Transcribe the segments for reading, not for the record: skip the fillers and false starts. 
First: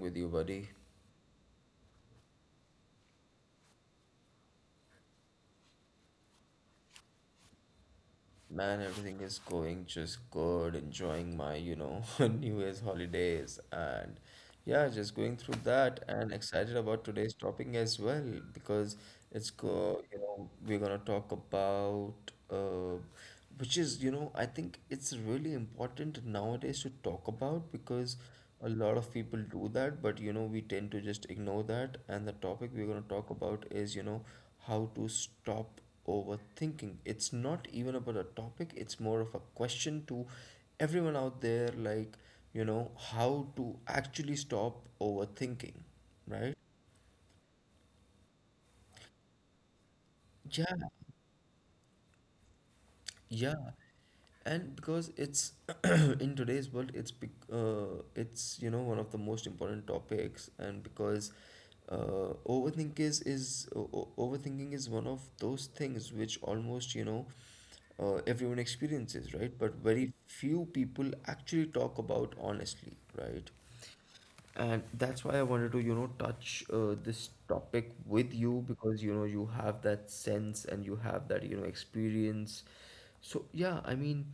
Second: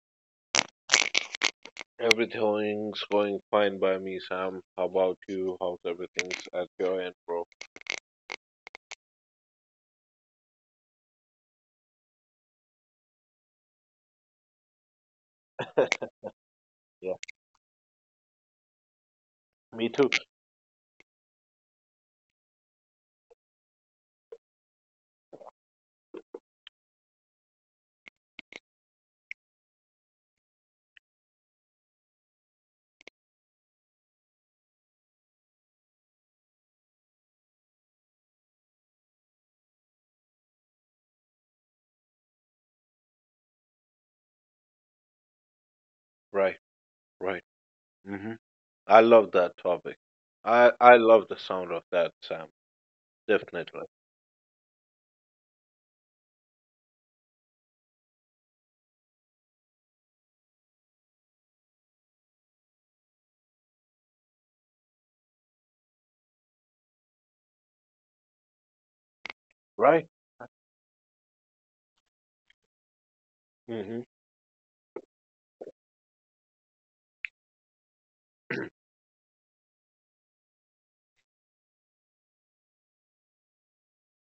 with you, buddy? Everything's going fine by me, Sam. How about you? How's everything's at your end, bro? Man, everything is going just good, enjoying my, New Year's holidays and yeah, just going through that and excited about Yeah, today's topic as well because it's me go, too. you know, we're gonna talk about uh, which is, I think it's really important nowadays to talk about, because a lot of people do that, but we tend to just ignore that. And the topic we're gonna talk about is, how to stop overthinking. It's not even about a topic, it's more of a question to everyone out there, like, how to actually stop overthinking, right? Right, right. hmm I love that topic. I Yeah. I love the sound of that, Sam. Yeah, Definitely. and because it's in today's world, it's one of the most important topics, and because overthinking is one of those things which, almost, everyone experiences, right? But Right. very few people actually talk about honestly, right? Hmm. And that's why I wanted to, touch this topic with you, because, you have that sense and you have that, experience. So yeah, I mean,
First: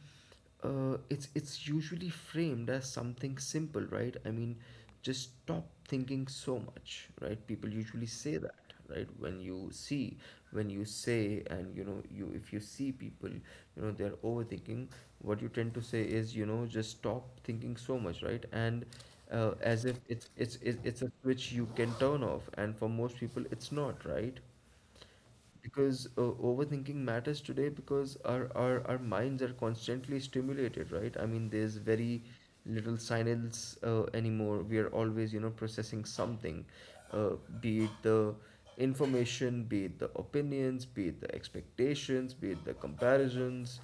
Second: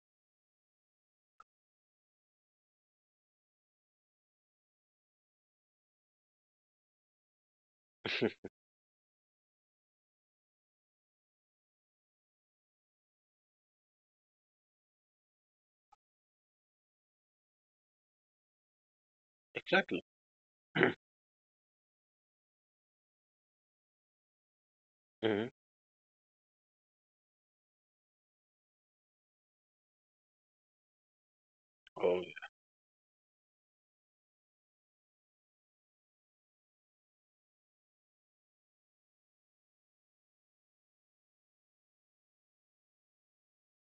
it's usually framed as something simple, right? I mean, just stop thinking so much, right? People usually say that, right? When you see, when you say, and you if you see people, they're overthinking. What you tend to say is, just stop thinking so much, right? And as if Exactly. it's a switch you can turn off, and for most people it's not, right? Hmm. Because overthinking matters today, because our minds are constantly stimulated, right? I mean, there's very Oh, little silence anymore. We are always processing something uh, be it the information, be it the opinions, be it the expectations, be it the comparisons.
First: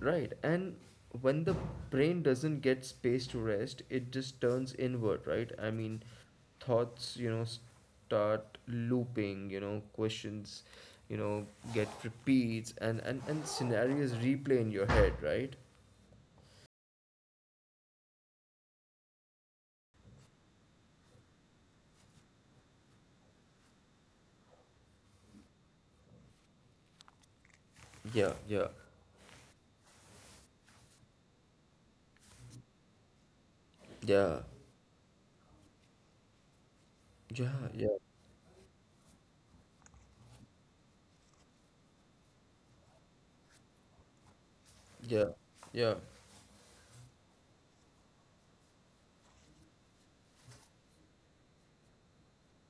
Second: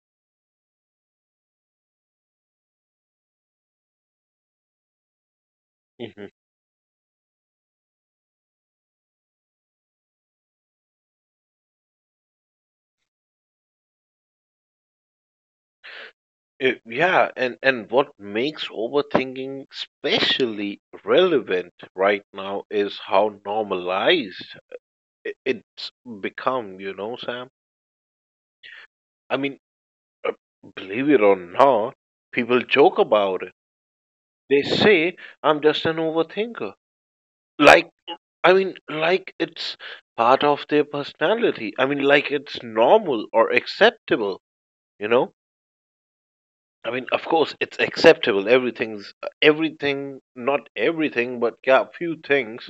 Right, and when the brain doesn't get space to rest, it just turns inward, right? I mean, yeah. Thoughts, start looping, questions, you know, get repeats, and scenarios replay in your head, right? Yeah, and what makes overthinking especially relevant right now is how normalized it's become, you know, Sam. yeah, yeah, I mean, Uh, believe it or not, people joke about it. yeah, They say, I'm just an overthinker. Like, yeah, I mean, like it's part of their personality. I mean, like it's normal or acceptable, you yeah, know? yeah, I mean, of course, it's acceptable. Everything's everything, not everything, but yeah, few things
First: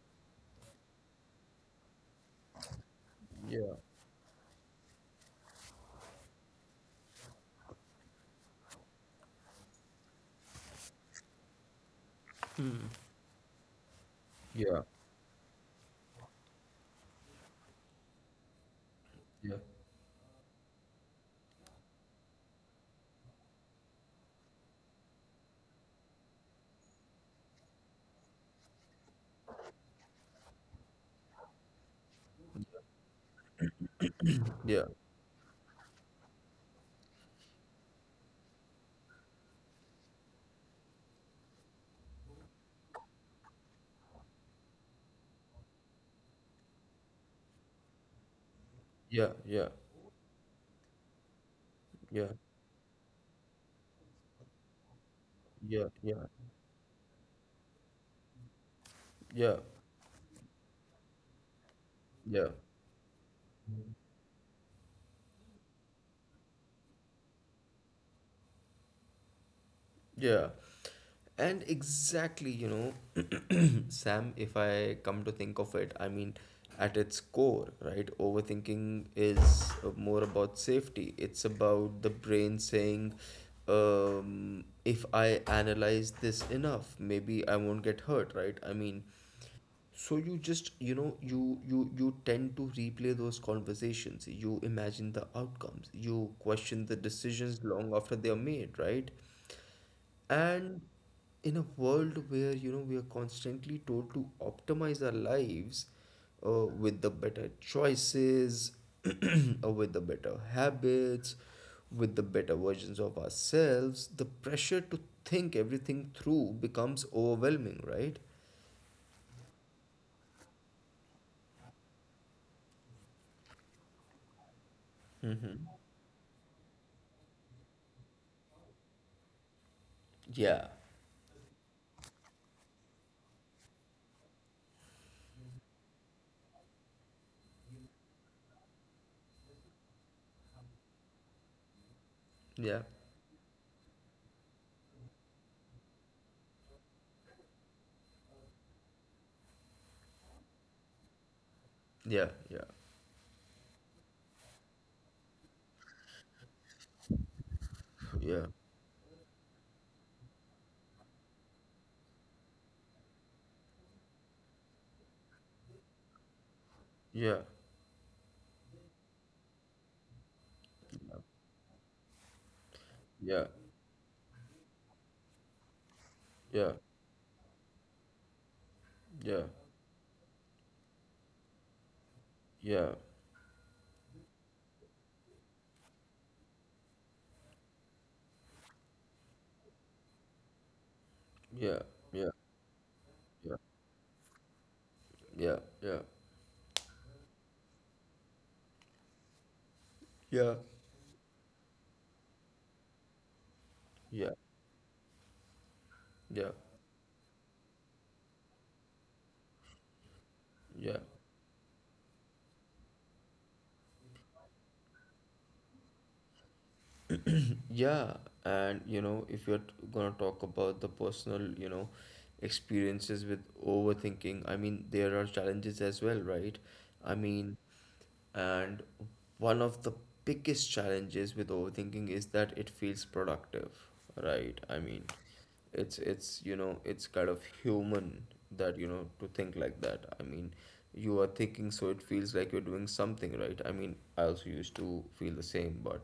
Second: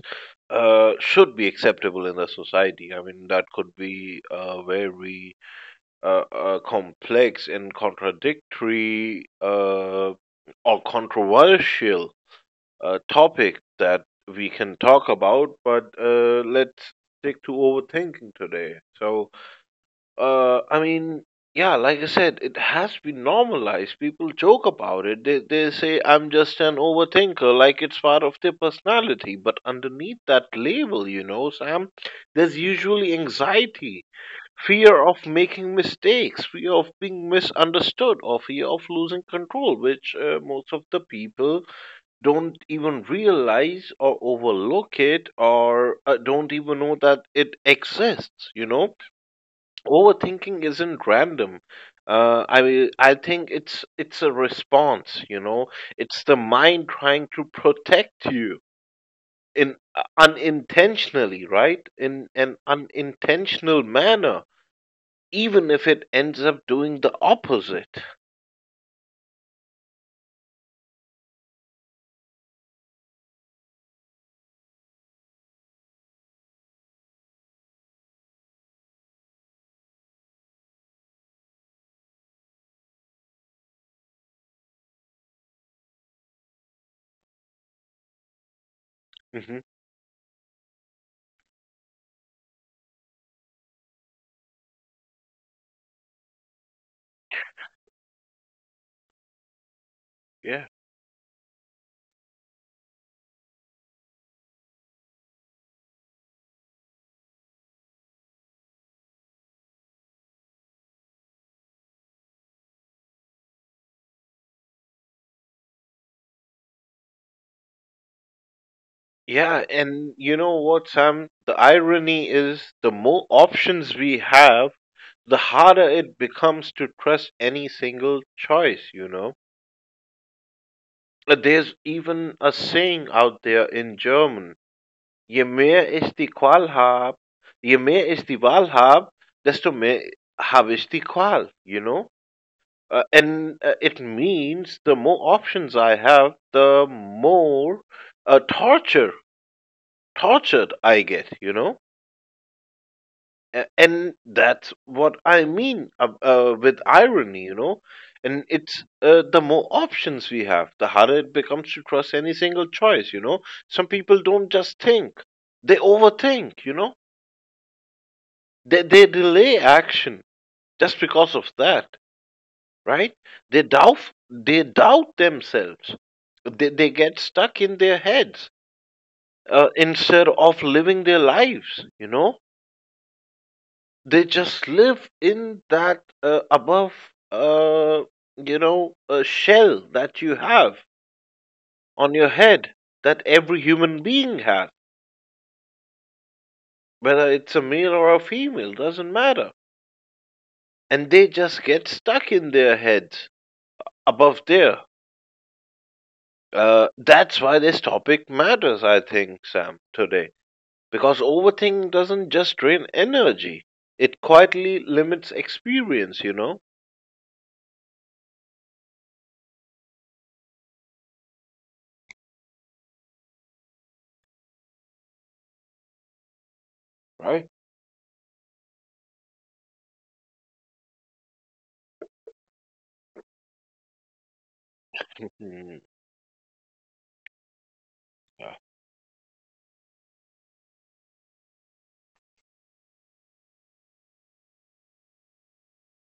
should be acceptable in the society. I mean, that yeah, could be very, complex and contradictory, or controversial, topic that we can yeah, talk about, but let's stick to overthinking today. So, yeah, I mean, yeah, like I said, it has been normalized. People joke about it. They say, I'm just an overthinker, like it's part of their personality. But underneath that label, you know, Sam, there's usually anxiety, yeah, fear of making mistakes, fear of being misunderstood, or fear of losing control, which most of the people don't even realize or overlook it or don't even know that it exists, you know. yeah, yeah, yeah, Overthinking isn't random. I mean, I think it's a response, you know. yeah, yeah, It's yeah, the mind trying to protect you yeah, in, unintentionally, right? In yeah. an unintentional manner, even if it ends up doing the opposite. Yeah. And exactly, know, Sam, if I come to think of it, I mean, at its core, right? Overthinking is more about safety. It's about the brain saying, if I analyze this enough, maybe I won't get hurt, right? I mean, Hmm, so you just, you tend to replay those conversations. You imagine the outcomes. You question the decisions long after they are made, right? yeah. And in a world where we are constantly told to optimize our lives with the better choices, or with the better habits, with the better versions of ourselves, the pressure to think everything through becomes overwhelming, right? Yeah, and you know what, Sam? The irony is the more options we have, the Mm-hmm. harder it becomes to trust any single choice, you know? Yeah, There's even a saying out there in German: Je mehr ich die Qual hab, je mehr ich die Wahl hab, desto mehr habe ich die Qual, you know? yeah, And it means the more options I have, the more uh, torture tortured I get, you know. yeah, yeah, And that's what I mean, with irony. You know, and it's, the more options we have, the harder it becomes to trust any single choice. You know, some people don't just think; they overthink, you know. yeah, They delay action just because of that, right? yeah, They doubt, they doubt themselves. yeah, They, yeah, they get stuck in their heads, yeah, yeah, yeah, yeah, yeah, instead of living their lives, you know? They just live in that, above, uh, you know, a shell that you have on your head that every human being has, yeah, yeah, whether it's a male or a female, doesn't matter. yeah, And they just get stuck in their heads yeah, above there. yeah, That's why this topic matters, I think, Sam, today. yeah. Because overthinking doesn't just drain energy, it quietly limits experience, you know? Yeah, and if you're gonna talk about the personal, experiences with overthinking, I mean, there are challenges as well, right? I Right? mean, and one of the biggest challenges with overthinking is that it feels productive, right? I mean, Mm, it's it's kind of human yeah. that, to think like that. I mean, you are thinking, so it feels like you're doing something, right? I mean, I also used to feel the same, but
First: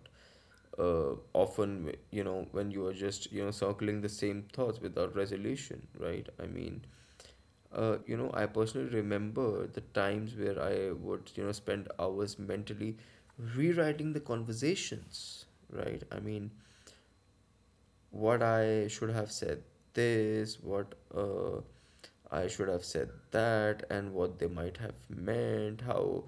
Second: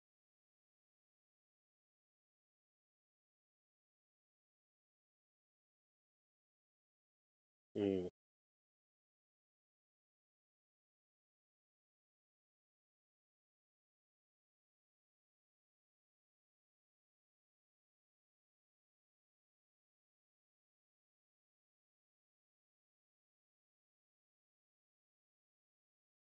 often, when you are just circling the same thoughts without resolution, right? I mean, Mm, I personally remember the times where I would spend hours mentally rewriting the conversations, right? I mean, what I should have said this, what I should have said that, and what they might have meant, how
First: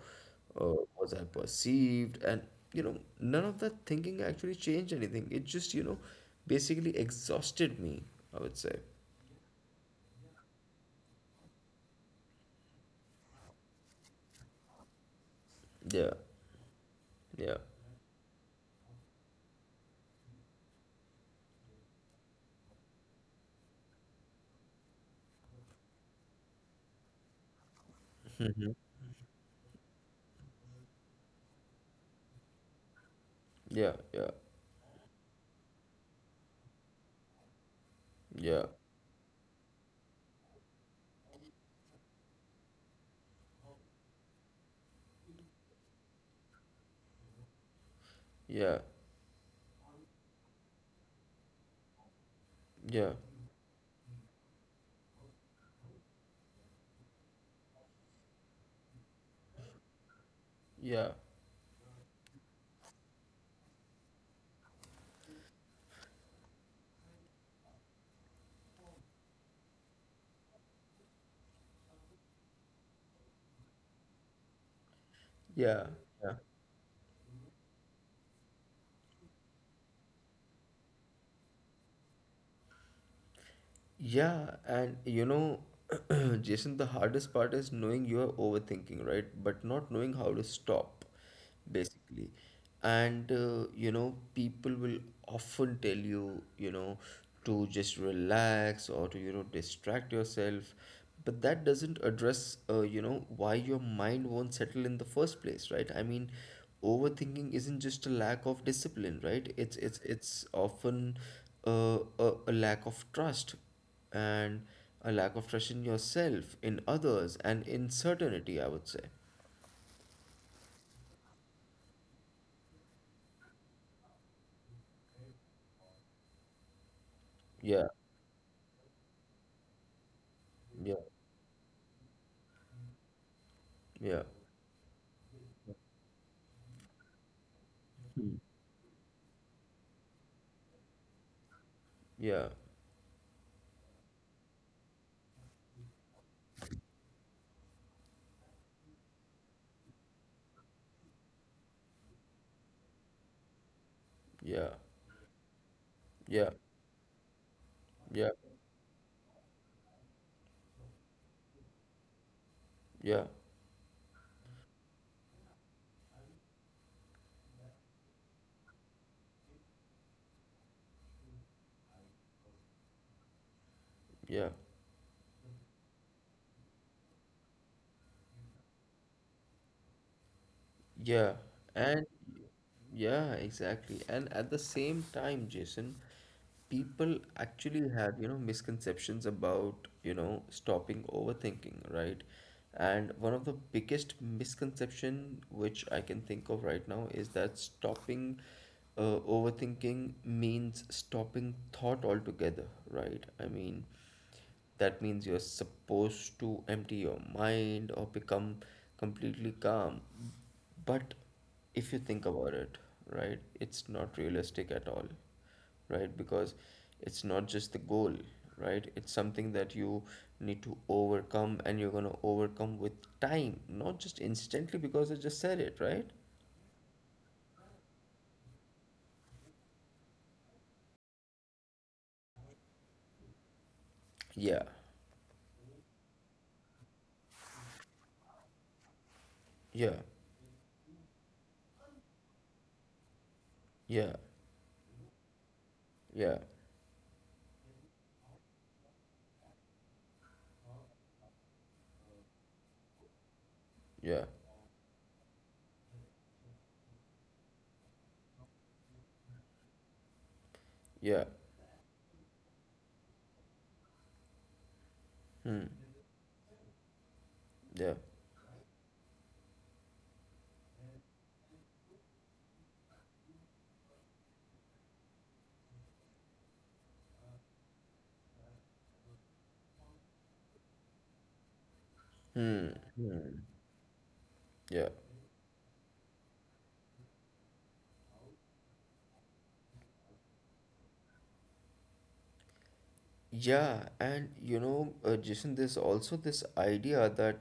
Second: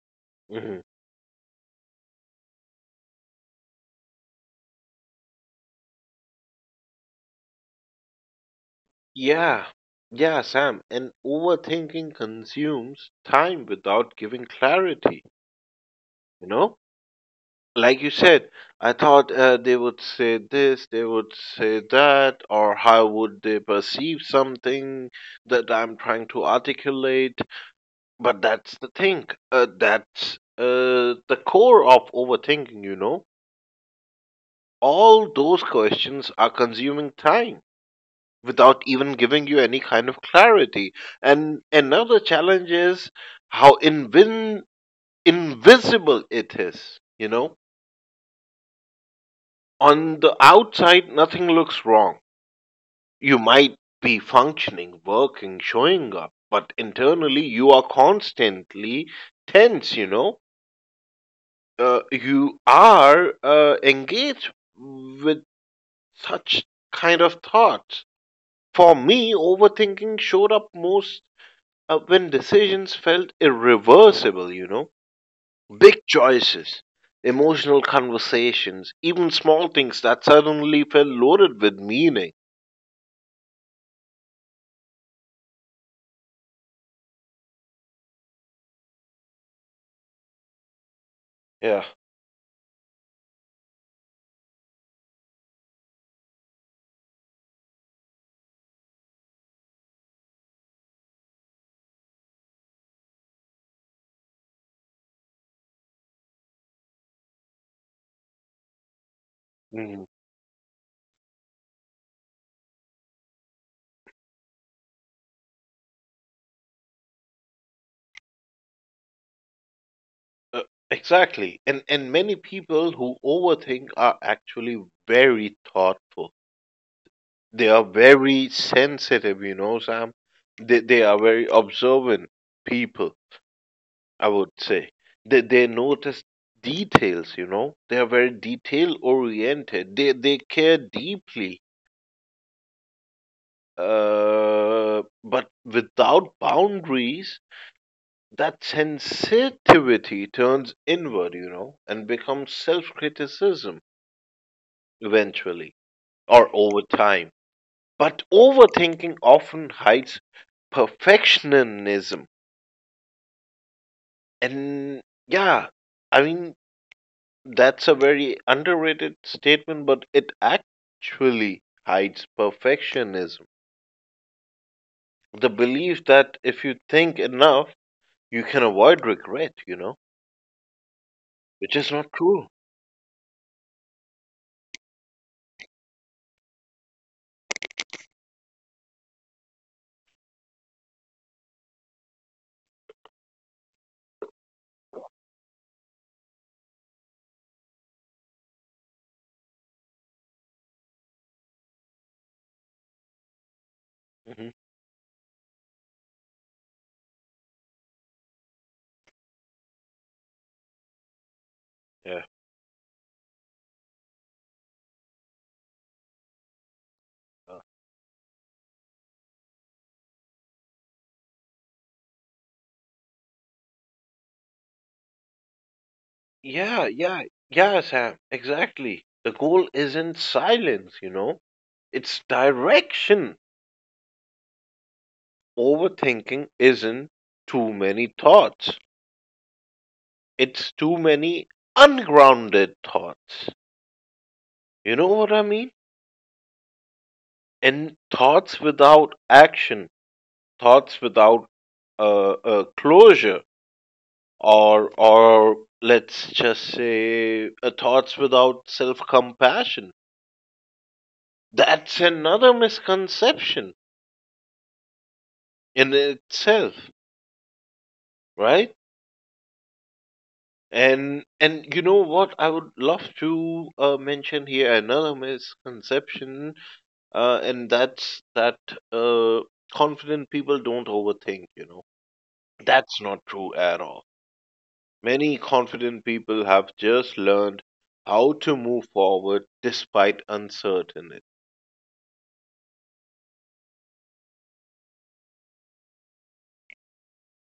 mhm. was I perceived, and none of that thinking actually changed anything. It just, basically exhausted me, I would say. Yeah. Yeah, Sam. And overthinking consumes time without giving clarity, Yeah, you know? yeah, Like you said, I thought they would say this, they would say that, or how would they perceive something that I'm trying to articulate? But that's the thing. That's the core of overthinking, you know. yeah, yeah, All those questions are consuming time yeah, without even giving you any kind of clarity. And another challenge is how invisible it is, you know. yeah, On the outside, nothing looks wrong. yeah, You might be functioning, working, showing up, but internally, you are constantly tense, you know. yeah, You are, engaged with such kind of thoughts. For me, overthinking showed up most when decisions felt irreversible, you know, yeah, big yeah. choices, emotional conversations, even small things that suddenly felt loaded with meaning. Yeah, and Jason, the hardest part is knowing you are overthinking, right? But not knowing how to stop, Yeah. basically. And people will often tell you, to just relax, or to, distract yourself. But that doesn't address, why your mind won't settle in the first place, right? I mean, overthinking isn't just a lack of discipline, right? It's it's Mhm. it's often a lack of trust, and a lack of trust in yourself, in others, and in certainty, I would say. Uh, exactly. And many people who overthink are actually very thoughtful. They are Yeah, very sensitive, you know, Sam. They yeah, they are very observant people, yeah, I would say. They notice details, you know. They are very detail oriented. They care deeply. yeah, But without boundaries, that sensitivity turns inward, you know, and becomes self-criticism yeah, eventually or yeah, over time. But yeah, overthinking often hides perfectionism. yeah, And yeah, I mean, that's a very underrated statement, but it actually hides perfectionism. yeah. The belief that if you think enough, you can avoid regret, you know, Yeah, which is not and true. yeah, exactly. And at the same time, Jason, people actually have, misconceptions about, stopping overthinking, right? And one of the biggest misconception, which I can think of right now, is that stopping overthinking means stopping thought altogether, right? I mean, Hmm, that means you're supposed to empty your mind, or become completely calm. But if you yeah. think about it, right, it's not realistic at all, right? Because it's not Uh, just the goal, right? It's something that you need to overcome, and you're going to overcome with time, not just instantly because I just said it, right? Yeah, yeah, yeah, Sam, exactly. The goal isn't silence, you know, it's direction. Yeah, Overthinking isn't too many thoughts, yeah, it's too many ungrounded thoughts. yeah, You know what I mean? yeah, And thoughts without action, thoughts without closure, yeah, or let's just say thoughts without self compassion. yeah, That's another misconception hmm, in itself, yeah, right? And you know what? I would love to mention here another misconception, and that's that uh, confident people don't overthink. You know, hmm, that's not hmm, true at all. yeah. Many confident people have just learned how to move forward despite uncertainty. Yeah, and Jason, there's also this idea that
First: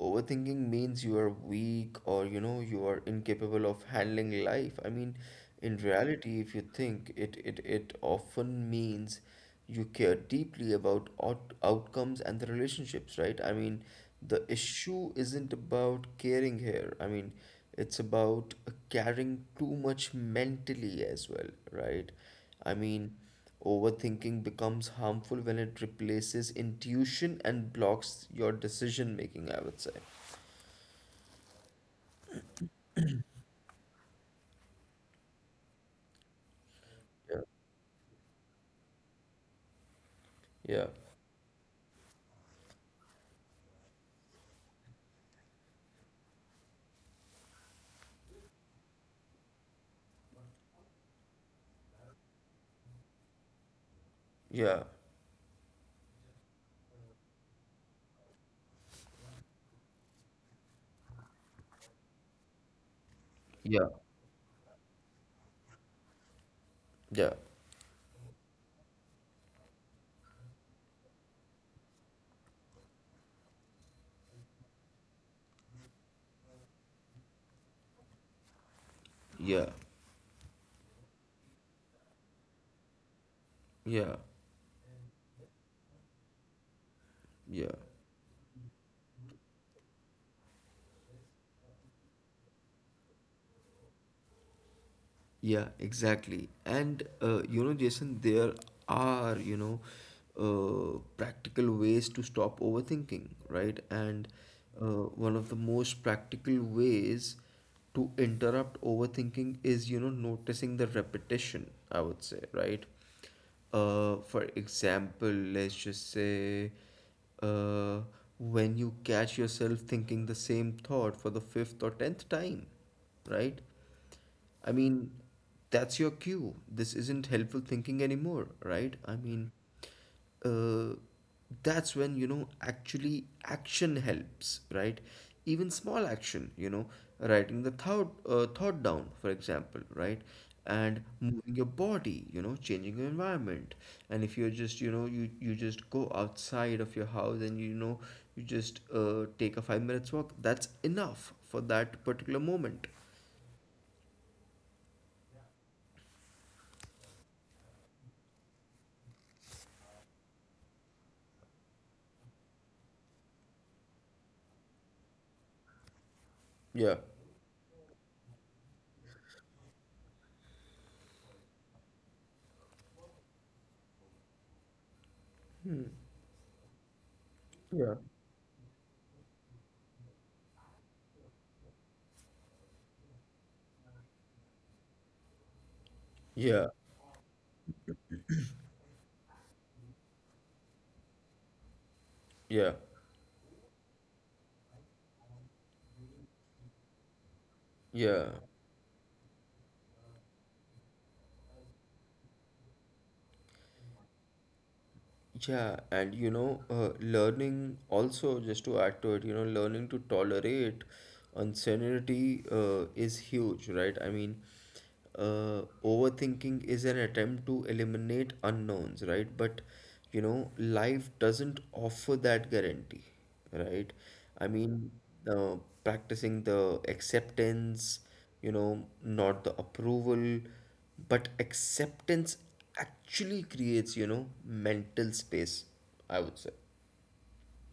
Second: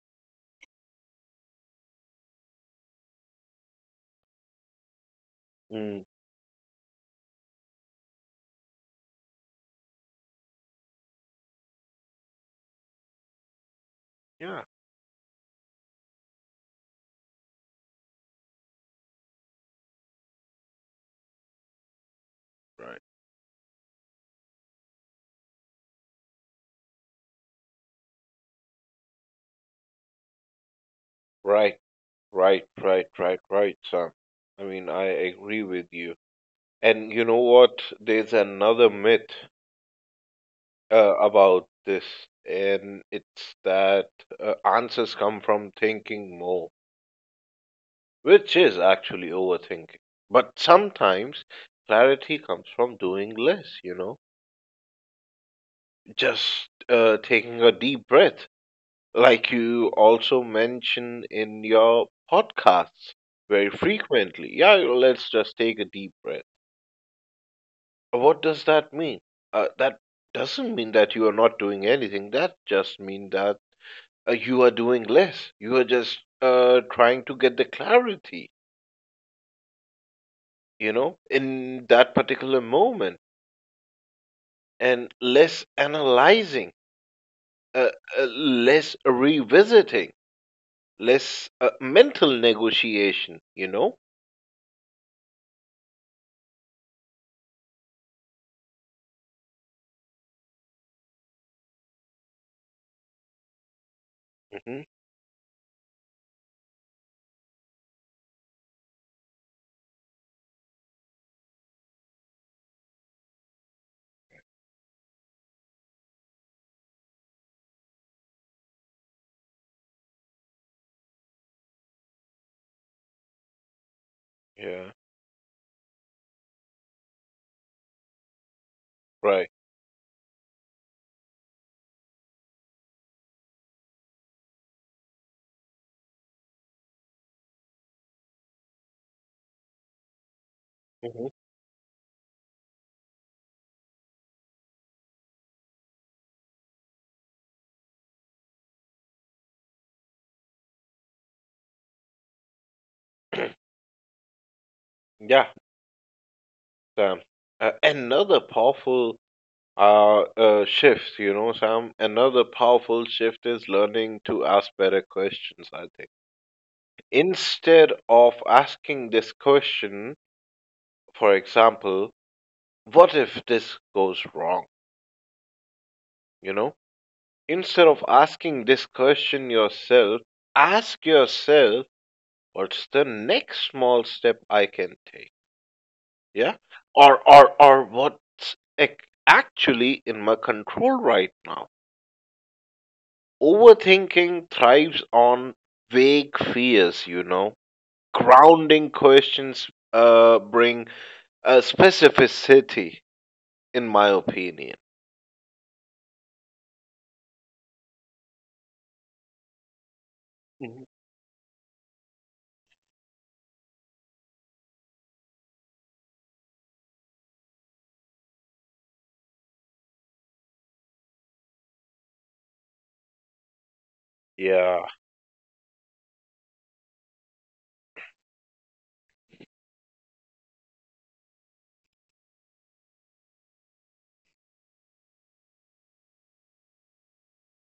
overthinking means you are weak, or you are incapable of handling life. I mean, in Mm, reality, if you think it often means you care deeply about outcomes and the relationships, right? I mean, the yeah, issue isn't about caring here. I mean, it's about caring too much mentally as well, right? I right. mean. Overthinking becomes harmful when it replaces intuition and blocks your decision making, I would say. Right, right, right, right, right, Sam. I mean, I agree with you. And you know Yeah. what? There's another myth Yeah. About this, and it's that answers come from thinking more, which is actually overthinking. But sometimes clarity comes from doing less, you know? Yeah. Just taking a deep breath, like you also mention in your podcasts very Yeah. frequently. Yeah, let's just take a deep breath. Yeah. What does that mean? That doesn't mean that you are not doing anything. That just means that you are doing less. You are just trying to get the clarity, Yeah. you know, in that particular moment Yeah. and less analyzing, Yeah. uh, less revisiting, less mental negotiation, you know? Yeah, exactly. And Jason, there are, practical ways to stop overthinking, right? And Hmm, one of the most practical ways to interrupt overthinking is, noticing the repetition, I would say, right? For example, let's just say uh, when you catch yourself thinking the same thought for the fifth or tenth time, right? I yeah, mean, that's your cue. This isn't helpful thinking anymore, right? I mean, right. uh, that's when, actually, action helps, right? Even small action, writing the thought down, for example, right? And Hmm, moving your body, changing your environment. And if you're just, you just go outside of your house, and, you just take a 5 minutes walk. That's enough for that particular moment. yeah, Sam. Another powerful shift, you know, Sam. Another powerful shift is learning to ask better questions. I think Yeah. instead of asking this question, for example, what if this goes wrong? You know, instead Yeah. of asking this question yourself, ask yourself, what's the next small step I can take? Yeah, Yeah, or what's actually in my control right now? yeah, Overthinking thrives on vague fears. You know, yeah, grounding questions bring specificity, in my opinion. yeah. And learning also, just to add to it, learning to tolerate Mhm. uncertainty is huge, right? I mean, overthinking is an attempt to eliminate unknowns, right? But life doesn't offer that guarantee, right? I Yeah. mean, uh, practicing the acceptance, not the approval, but acceptance actually creates, mental space, I would say.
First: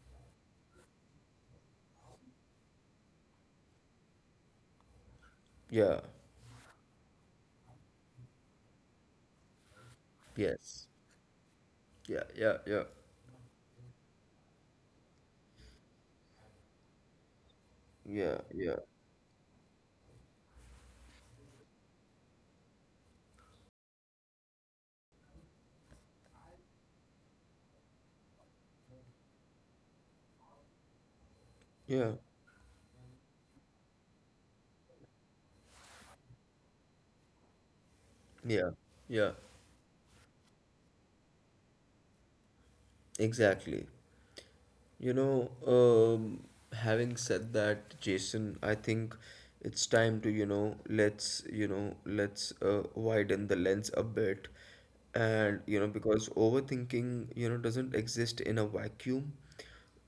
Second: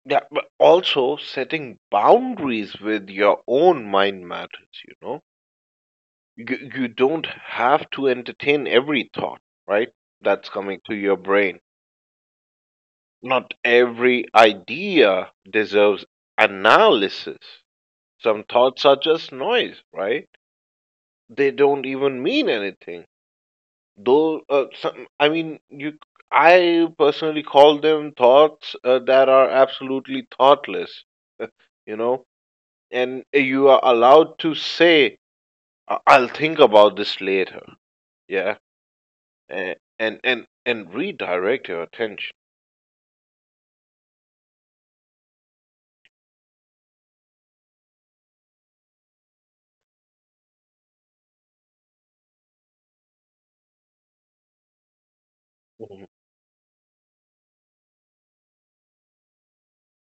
Yeah, but also setting boundaries with your own mind matters, you know. Yeah, You don't have to entertain every thought, right? That's coming yes, to your brain. yeah, yeah, yeah, Not every idea deserves analysis. yeah, Some yeah, thoughts are just noise, right? They don't even mean anything. Though, some, I mean, I personally call them thoughts that are absolutely thoughtless. You yeah, know, and you are allowed to say, I'll think about this later." Yeah, yeah, yeah, and redirect your attention. exactly. You know, um, having said that, Jason, I think it's time to, let's, you know, let's widen the lens a bit. And, Mhm. because overthinking, doesn't exist in a vacuum.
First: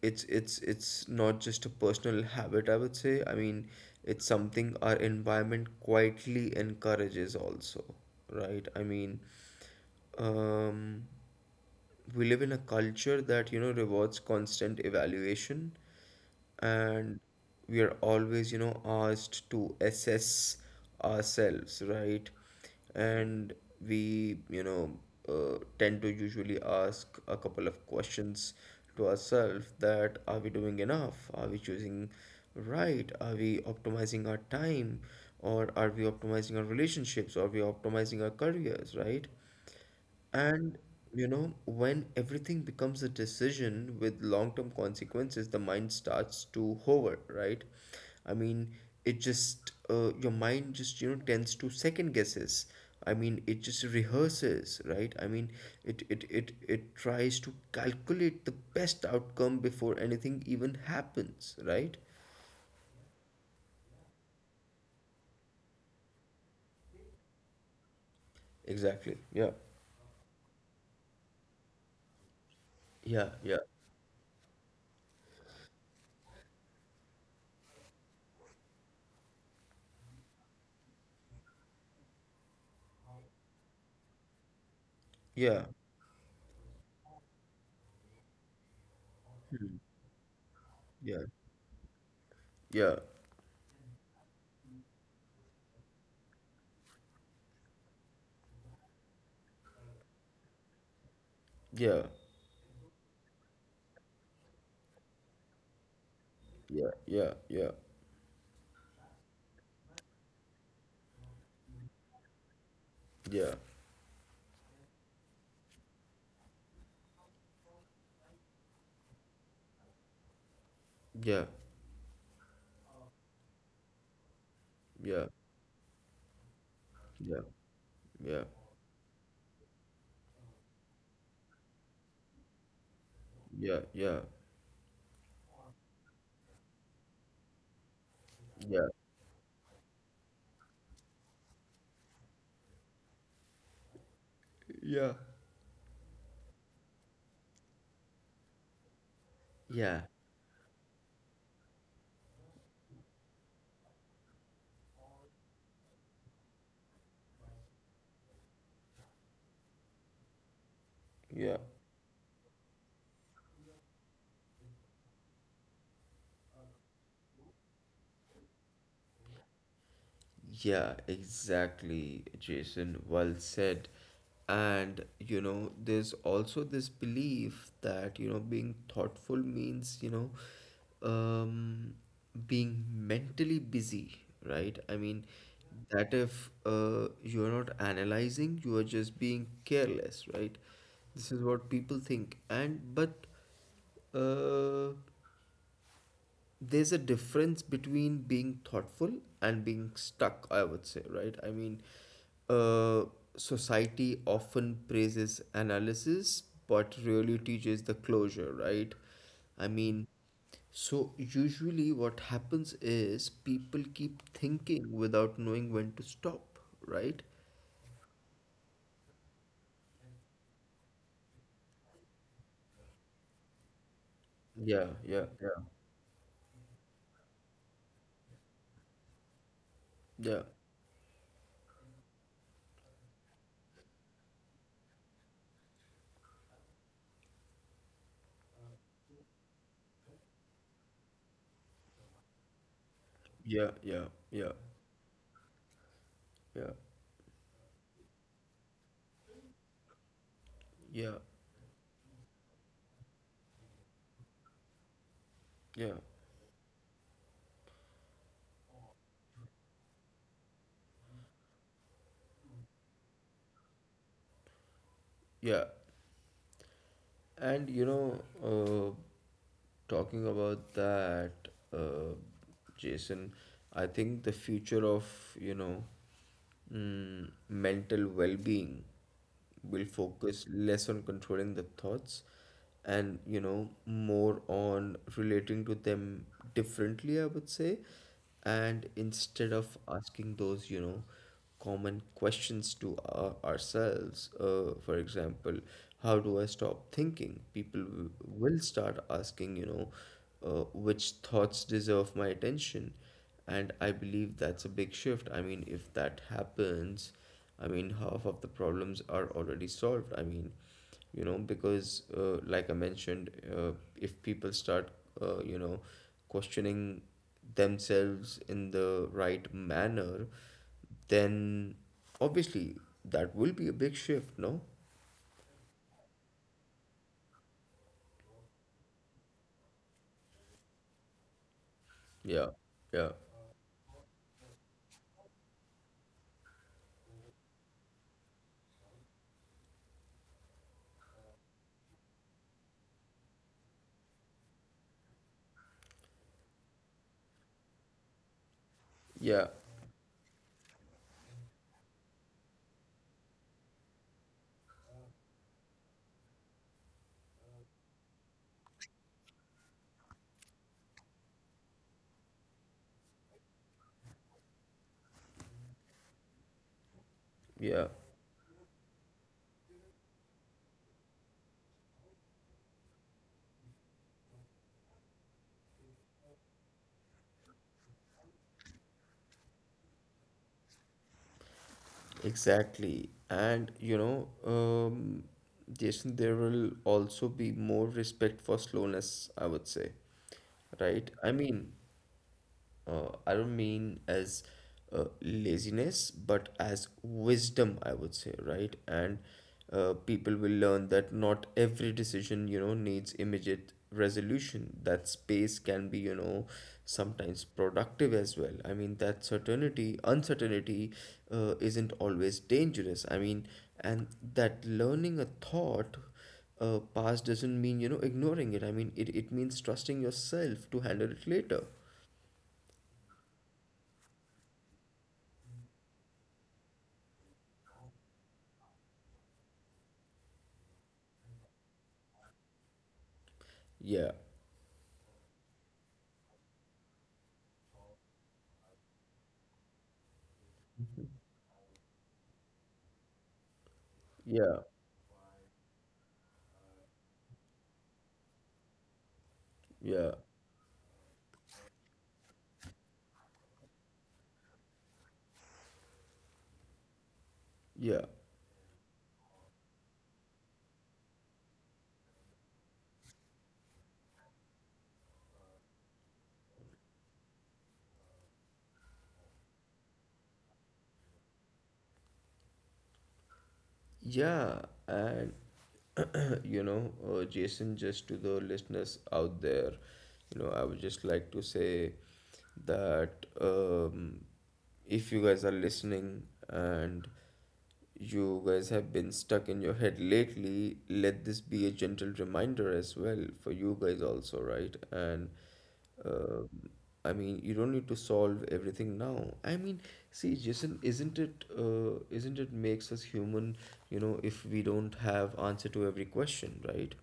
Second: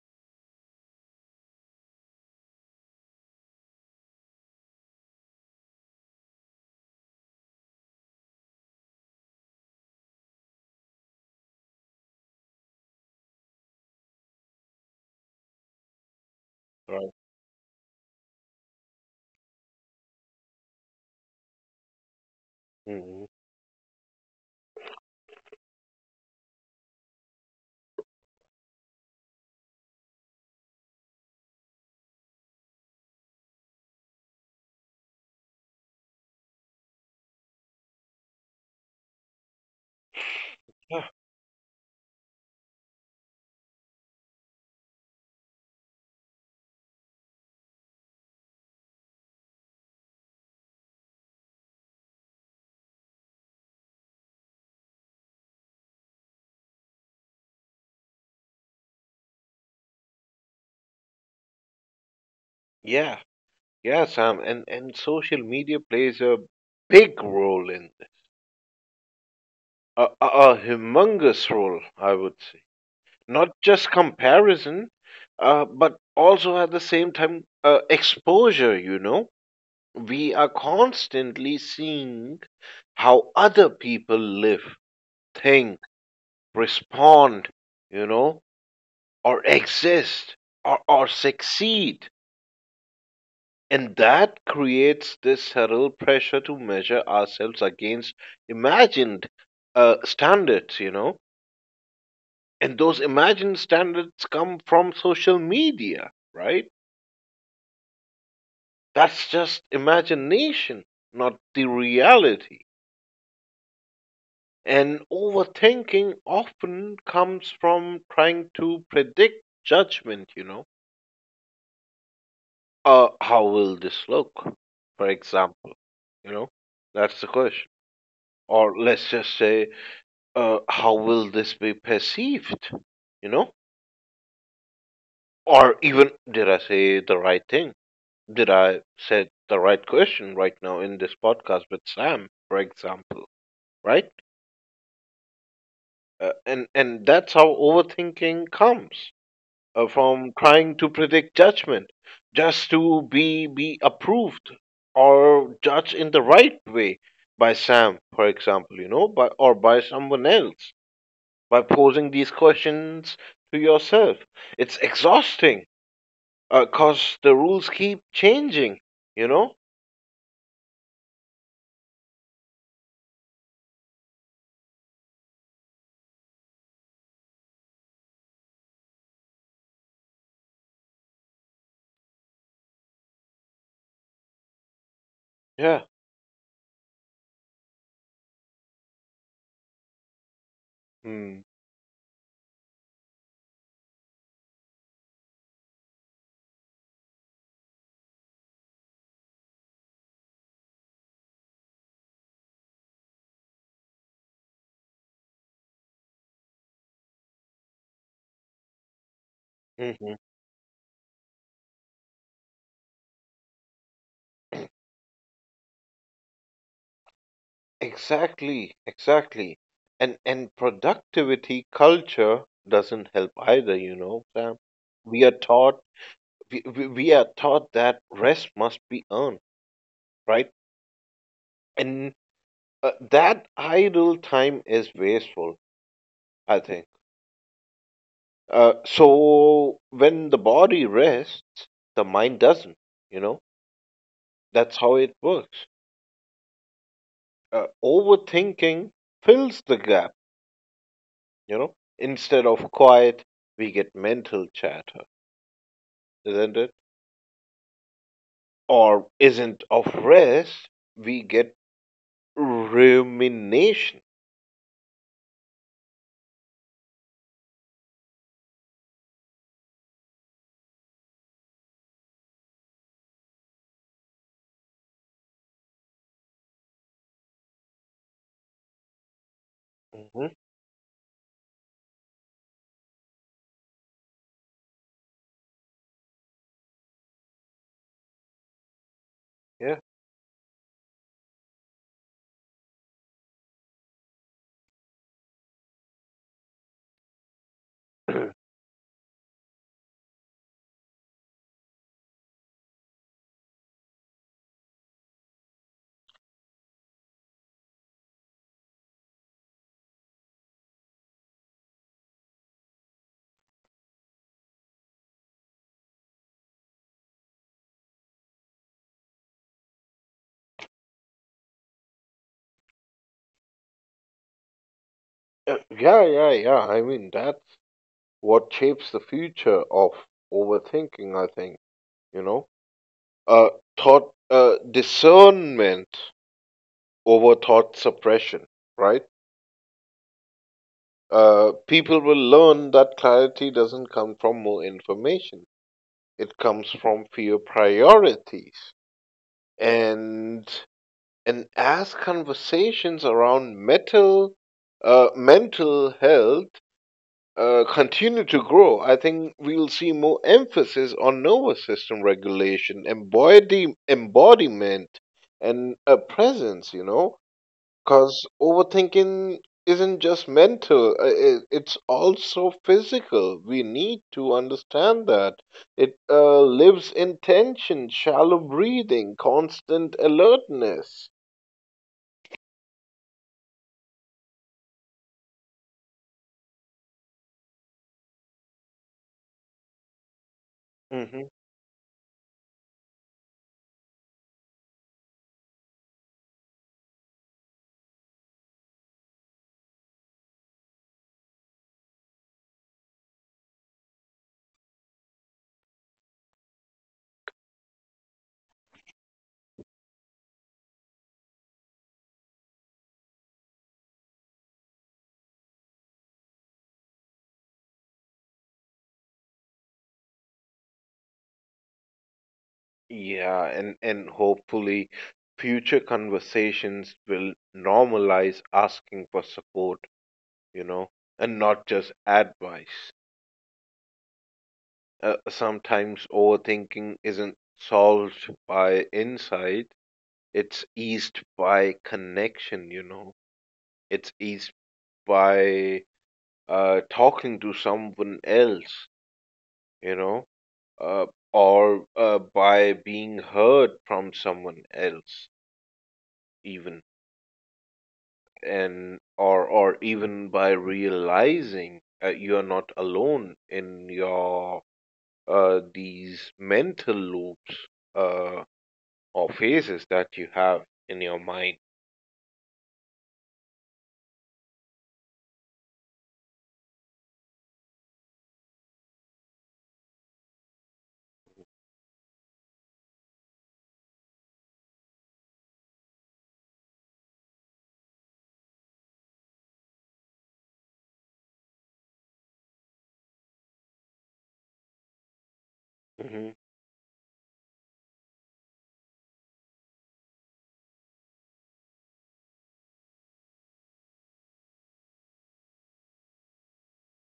It's not just a personal habit, I would say. I mean, it's something our environment quietly encourages also, right? I mean, um we live in a culture that rewards constant evaluation, Right. and we are always asked to assess ourselves, right? Hmm. And we tend to usually ask a couple of questions to ourselves, that are we doing enough, are we choosing right, are we optimizing our time, or are we optimizing our relationships, or are we optimizing our careers, right? And Yeah, when everything becomes a decision with long term consequences, the mind starts to hover, right? I mean, it just, your mind just, tends to second guesses. I mean, it just rehearses, right? I mean, it tries to calculate the best outcome before anything even happens, right? yeah, yeah, Sam, and social media plays a big role in this. Exactly. Yeah. A humongous role, I would say. Yeah, Not yeah, just comparison, but also at the same time, exposure, you know, we are constantly seeing how other people live, yeah, think, respond, you know, or exist, or yeah, succeed. yeah, And that creates this subtle pressure to measure ourselves against imagined, standards, you know. yeah, And those imagined standards come from social media, right? yeah, yeah, yeah, That's just imagination, not the reality. yeah. And overthinking often comes from trying to predict judgment, you know. Yeah, How will this look? For yeah, example, you know, that's the yeah, question. yeah, Or let's just say, how will this be perceived? You know, yeah, yeah, or even did I say the right thing? Did I yeah, said the right question right now in this podcast with Sam, for example, right? yeah. And that's how overthinking comes, Yeah, from trying to predict judgment just to be approved or judged in the right way by Sam, for example, you know, by or by someone else, by yeah. posing these questions to yourself. It's exhausting because the rules keep changing, you know. Yeah, exactly, Jason. Well said. And, there's also this belief that, being thoughtful means, um, being mentally busy, right? I mean, Yeah. that if you're not analyzing, you are just being careless, right? This Mm. is what people think. And, but, uh, there's a difference between being thoughtful and being stuck, I would say, right? I mean, uh, society often praises analysis but really teaches the closure, right? I Hmm. mean, Mm-hmm. so usually what happens is people keep thinking without knowing when to stop, right? Exactly. Exactly. And productivity culture doesn't help either, you know, Sam. Yeah, yeah, We are yeah, taught we are taught that rest must be earned, yeah, right? And that idle time is wasteful, I think. So when the body rests, the mind doesn't, you know? yeah, yeah, yeah, That's how it works. Overthinking fills the gap, yeah, yeah, you know? Instead of quiet, we get mental chatter, yeah, isn't it? Or isn't of rest, we get rumination. yeah. And you know, uh. Talking about that, uh, Jason, I think the future of, you know, mental well-being will Mhm. focus less on controlling the thoughts, and you know, more on relating to them differently, I would say. And instead of Yeah. asking those, you know, common questions to ourselves, for example, how do I stop thinking, people will start asking, you know, which thoughts deserve my attention. And I believe that's a big shift. I mean, if that happens, I mean, half of the problems are already solved. I mean, you know, because like I mentioned, uh, if people start, you know, questioning themselves in the right manner, then obviously that will be a big shift, no? Yeah, yeah, yeah. I mean, that's what shapes the future of overthinking, I think, you Yeah, know. yeah, Uh, Thought, discernment over thought suppression, right? People will learn that clarity doesn't come from more information. It comes from fewer priorities. yeah, And and as conversations around metal, mental health continue to grow, I think we'll see more emphasis on nervous system regulation, embody, embodiment, and presence. You know, yeah. because overthinking isn't just mental, it's also physical. We need to understand that. It lives in tension, shallow breathing, constant alertness. Exactly. And you know, Jason, there will also be more respect for slowness, I would say, right? Hmm, I mean, I don't mean as laziness, but as wisdom, I would say, right? And people will learn that not every decision, you know, needs immediate resolution. That space can be, you know, sometimes productive as well. I mean, that certainty, uncertainty isn't always dangerous. I mean, and that learning a thought past doesn't mean, you know, ignoring it. I mean, it means trusting yourself to handle it later. yeah, and hopefully, future conversations will normalize asking for support, you know, and not just advice. Yeah, Sometimes overthinking isn't solved by insight. It's eased by connection, you know. It's eased yeah, by talking to someone else, you yeah, know, uh, or by being heard from someone else, even, yeah, and or even by realizing you are not alone in your, these mental loops, uh, or phases that you have in your mind. yeah. And you know, Jason, just to the listeners out there, you know, I would just like to say that, if you guys are listening and you guys have been stuck in your head lately, let this be a gentle reminder as well for you guys also, right? And Hmm, Uh, I mean, you don't need to solve everything now. I mean, see, Jason, isn't it, makes us human, you know, if we don't have answer to every question, right?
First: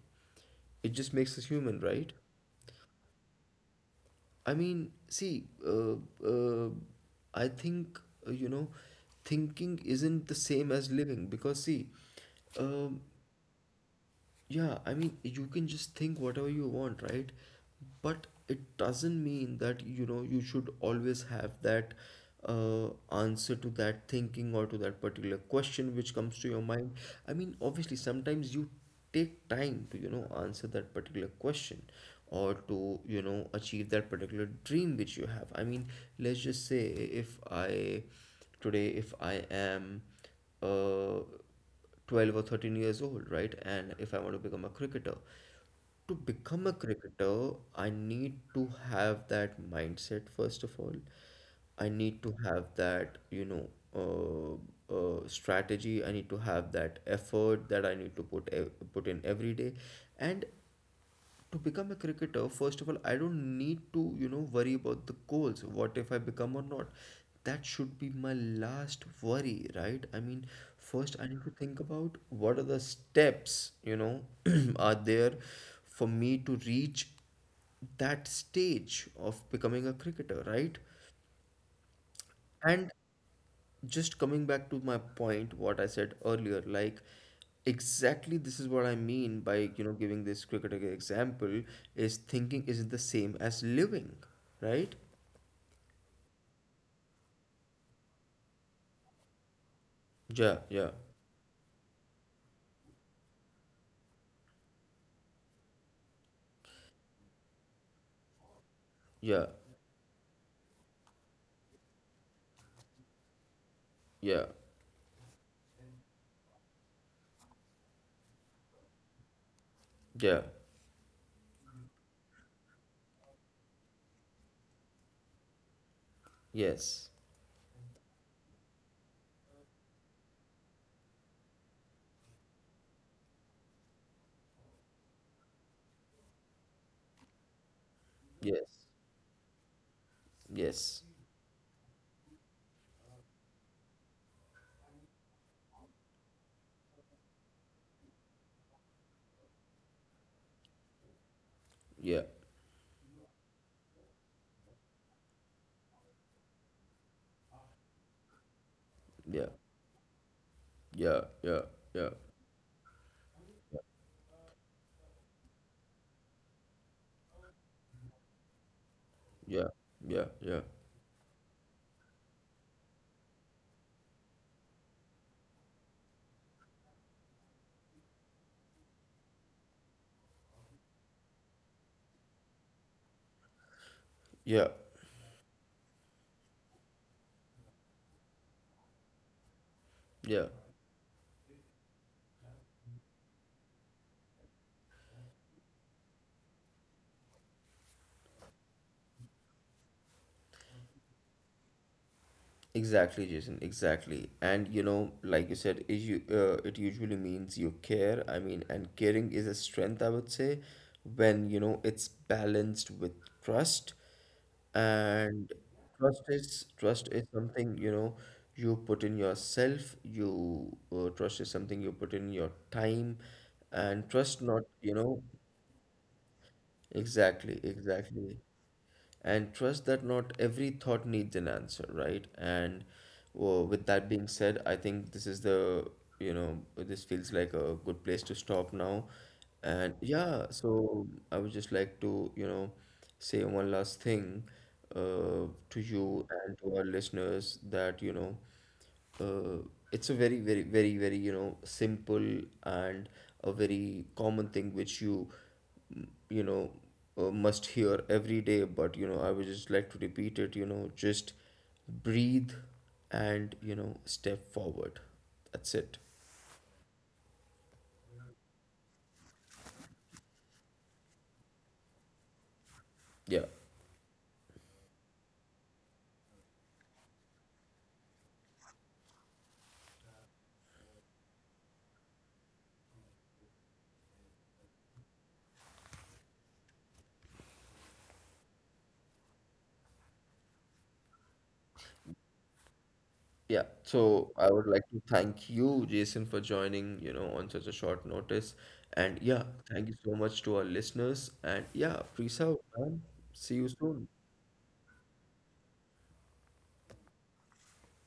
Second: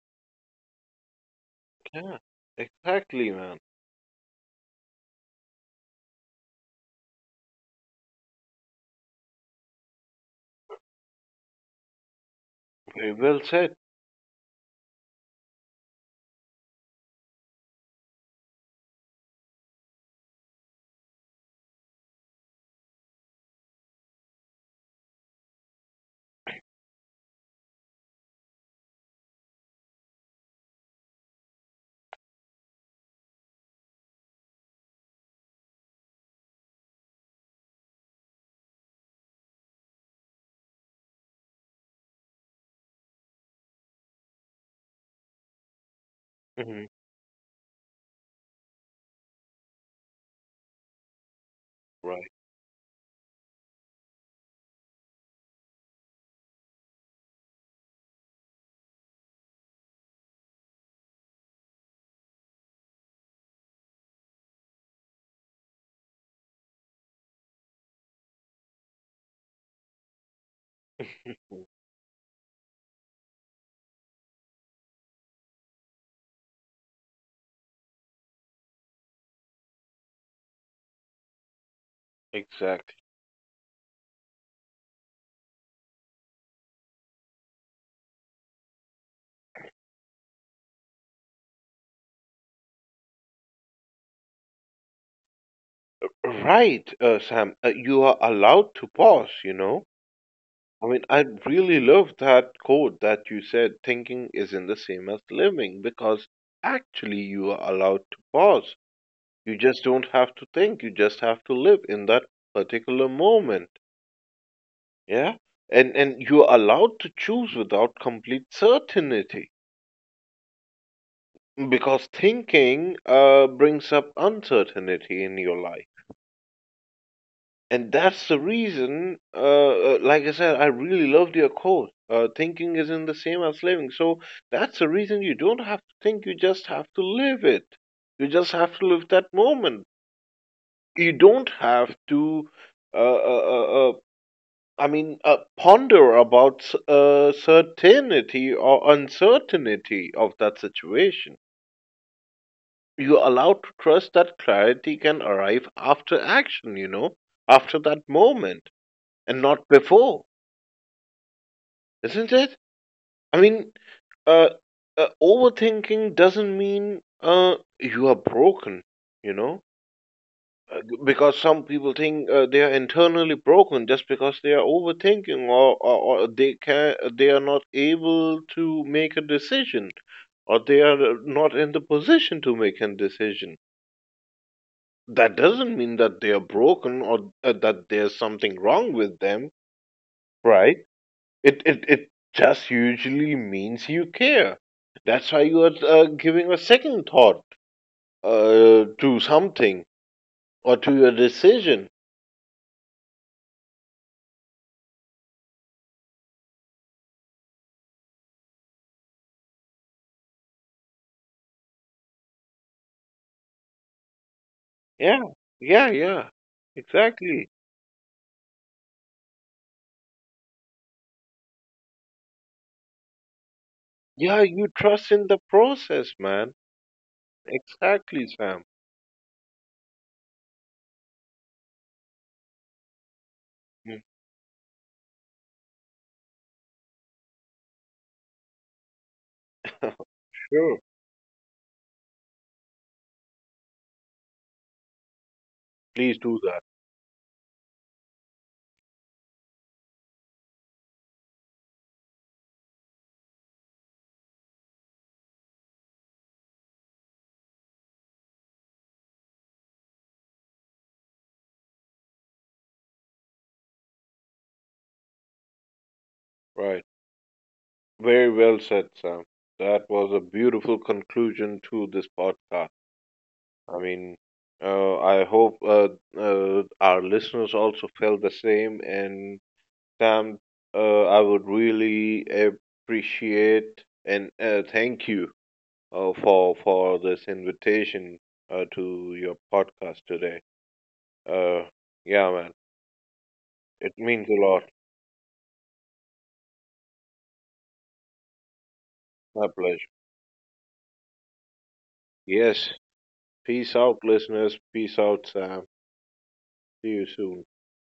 It just makes us human, right? yeah, exactly, man. I mean, see, uh, I think, you know, thinking isn't the same as living because, see, um, Very well said. yeah, I mean, you can just think whatever you want, right? But it doesn't mean that, you know, you should always have that answer to that thinking or to that particular question which comes to your mind. I mean, obviously, sometimes you take time to, you know, answer that particular question or to, you know, achieve that particular dream which you have. I mean, let's just say if if I am uh, 12 or 13 years old, right? And if I want to become a cricketer, to become a Mhm. cricketer, I need to have that mindset first of all. I need to Right. have that, you know, strategy. I need to have that effort that I need to put ev put in every day, and to become a cricketer, first of all, I don't need to, you know, worry about the goals, what if I become or not. That should be my last worry, right? I mean, first I need to Mm. think about what are the steps, you know, are there for me to reach that stage of becoming a cricketer, right? And Exactly. just coming back to my point, what I said earlier, like, exactly, this is what I mean by, you know, giving this cricket example, is thinking isn't the same as living, right? Right, Sam. You are allowed to pause, you know? Yeah, I yeah, mean, I really love that quote that you said thinking isn't the same as living because actually you are allowed to pause. yeah, You just don't have to think, you just have to live in that particular moment. yeah, Yeah? And you're allowed to choose without complete certainty yeah. because thinking brings up uncertainty in your life. Yes, And that's the reason, like I said, I really loved your quote. Thinking isn't the same as living. So that's the reason you don't have to think, you just have to live it. You just have yes, to live that moment. yes. You don't have to, uh, uh, uh, uh, I mean, ponder about certainty or uncertainty of that situation. Yeah, You're allowed to trust that clarity can arrive after action, you know, after that moment, and yeah, not before. yeah, yeah, yeah, Isn't it? I mean, uh, overthinking doesn't mean you are broken, you know? yeah, yeah, yeah, Because some people think they are internally broken just because they are overthinking, or they are not able to make a decision or they are not in the position to make a decision. yeah, yeah, That doesn't mean that they are broken or that there's something wrong with them, yeah. right? It just usually means you care. That's why you are giving a second thought to something or to your decision. Exactly, Jason. Exactly. And you know, like you said, it usually means you care. I mean, and caring is a strength, I would say, when you know it's balanced with trust. Yeah, And yeah, yeah. Trust is Exactly. something, you know, you put in yourself. You trust is something you put in your time, and trust Yeah, not, you you trust know. in the process, man. Exactly, Exactly, exactly. Sam. And trust that not every thought needs an answer, right? And well, with Mm. that being said, I think this is the, you know, this feels like a good place to stop now. And yeah, Sure. so I would just like to, you know, say one last thing to Please you do and that. to our listeners that, you know, uh, it's a very very very very, you know, simple and a very common thing which you, you know, must hear every day, but you know, I would just like to repeat it, you know, just breathe and you know, step forward. That's it. Right. Very well said, Sam. That was a beautiful conclusion to this podcast. Yeah, I mean, I hope our listeners also felt the same. And Sam, I would really appreciate and thank you for this invitation to your podcast today. Uh, yeah, man, yeah. it means So a I lot. would like to thank you, Jason, for joining, you know, on such a short notice. And yeah, My thank pleasure. you so much to our listeners, and yeah, peace out, Yes. man. See you Peace out, soon. listeners. Peace out, Sam. See you soon.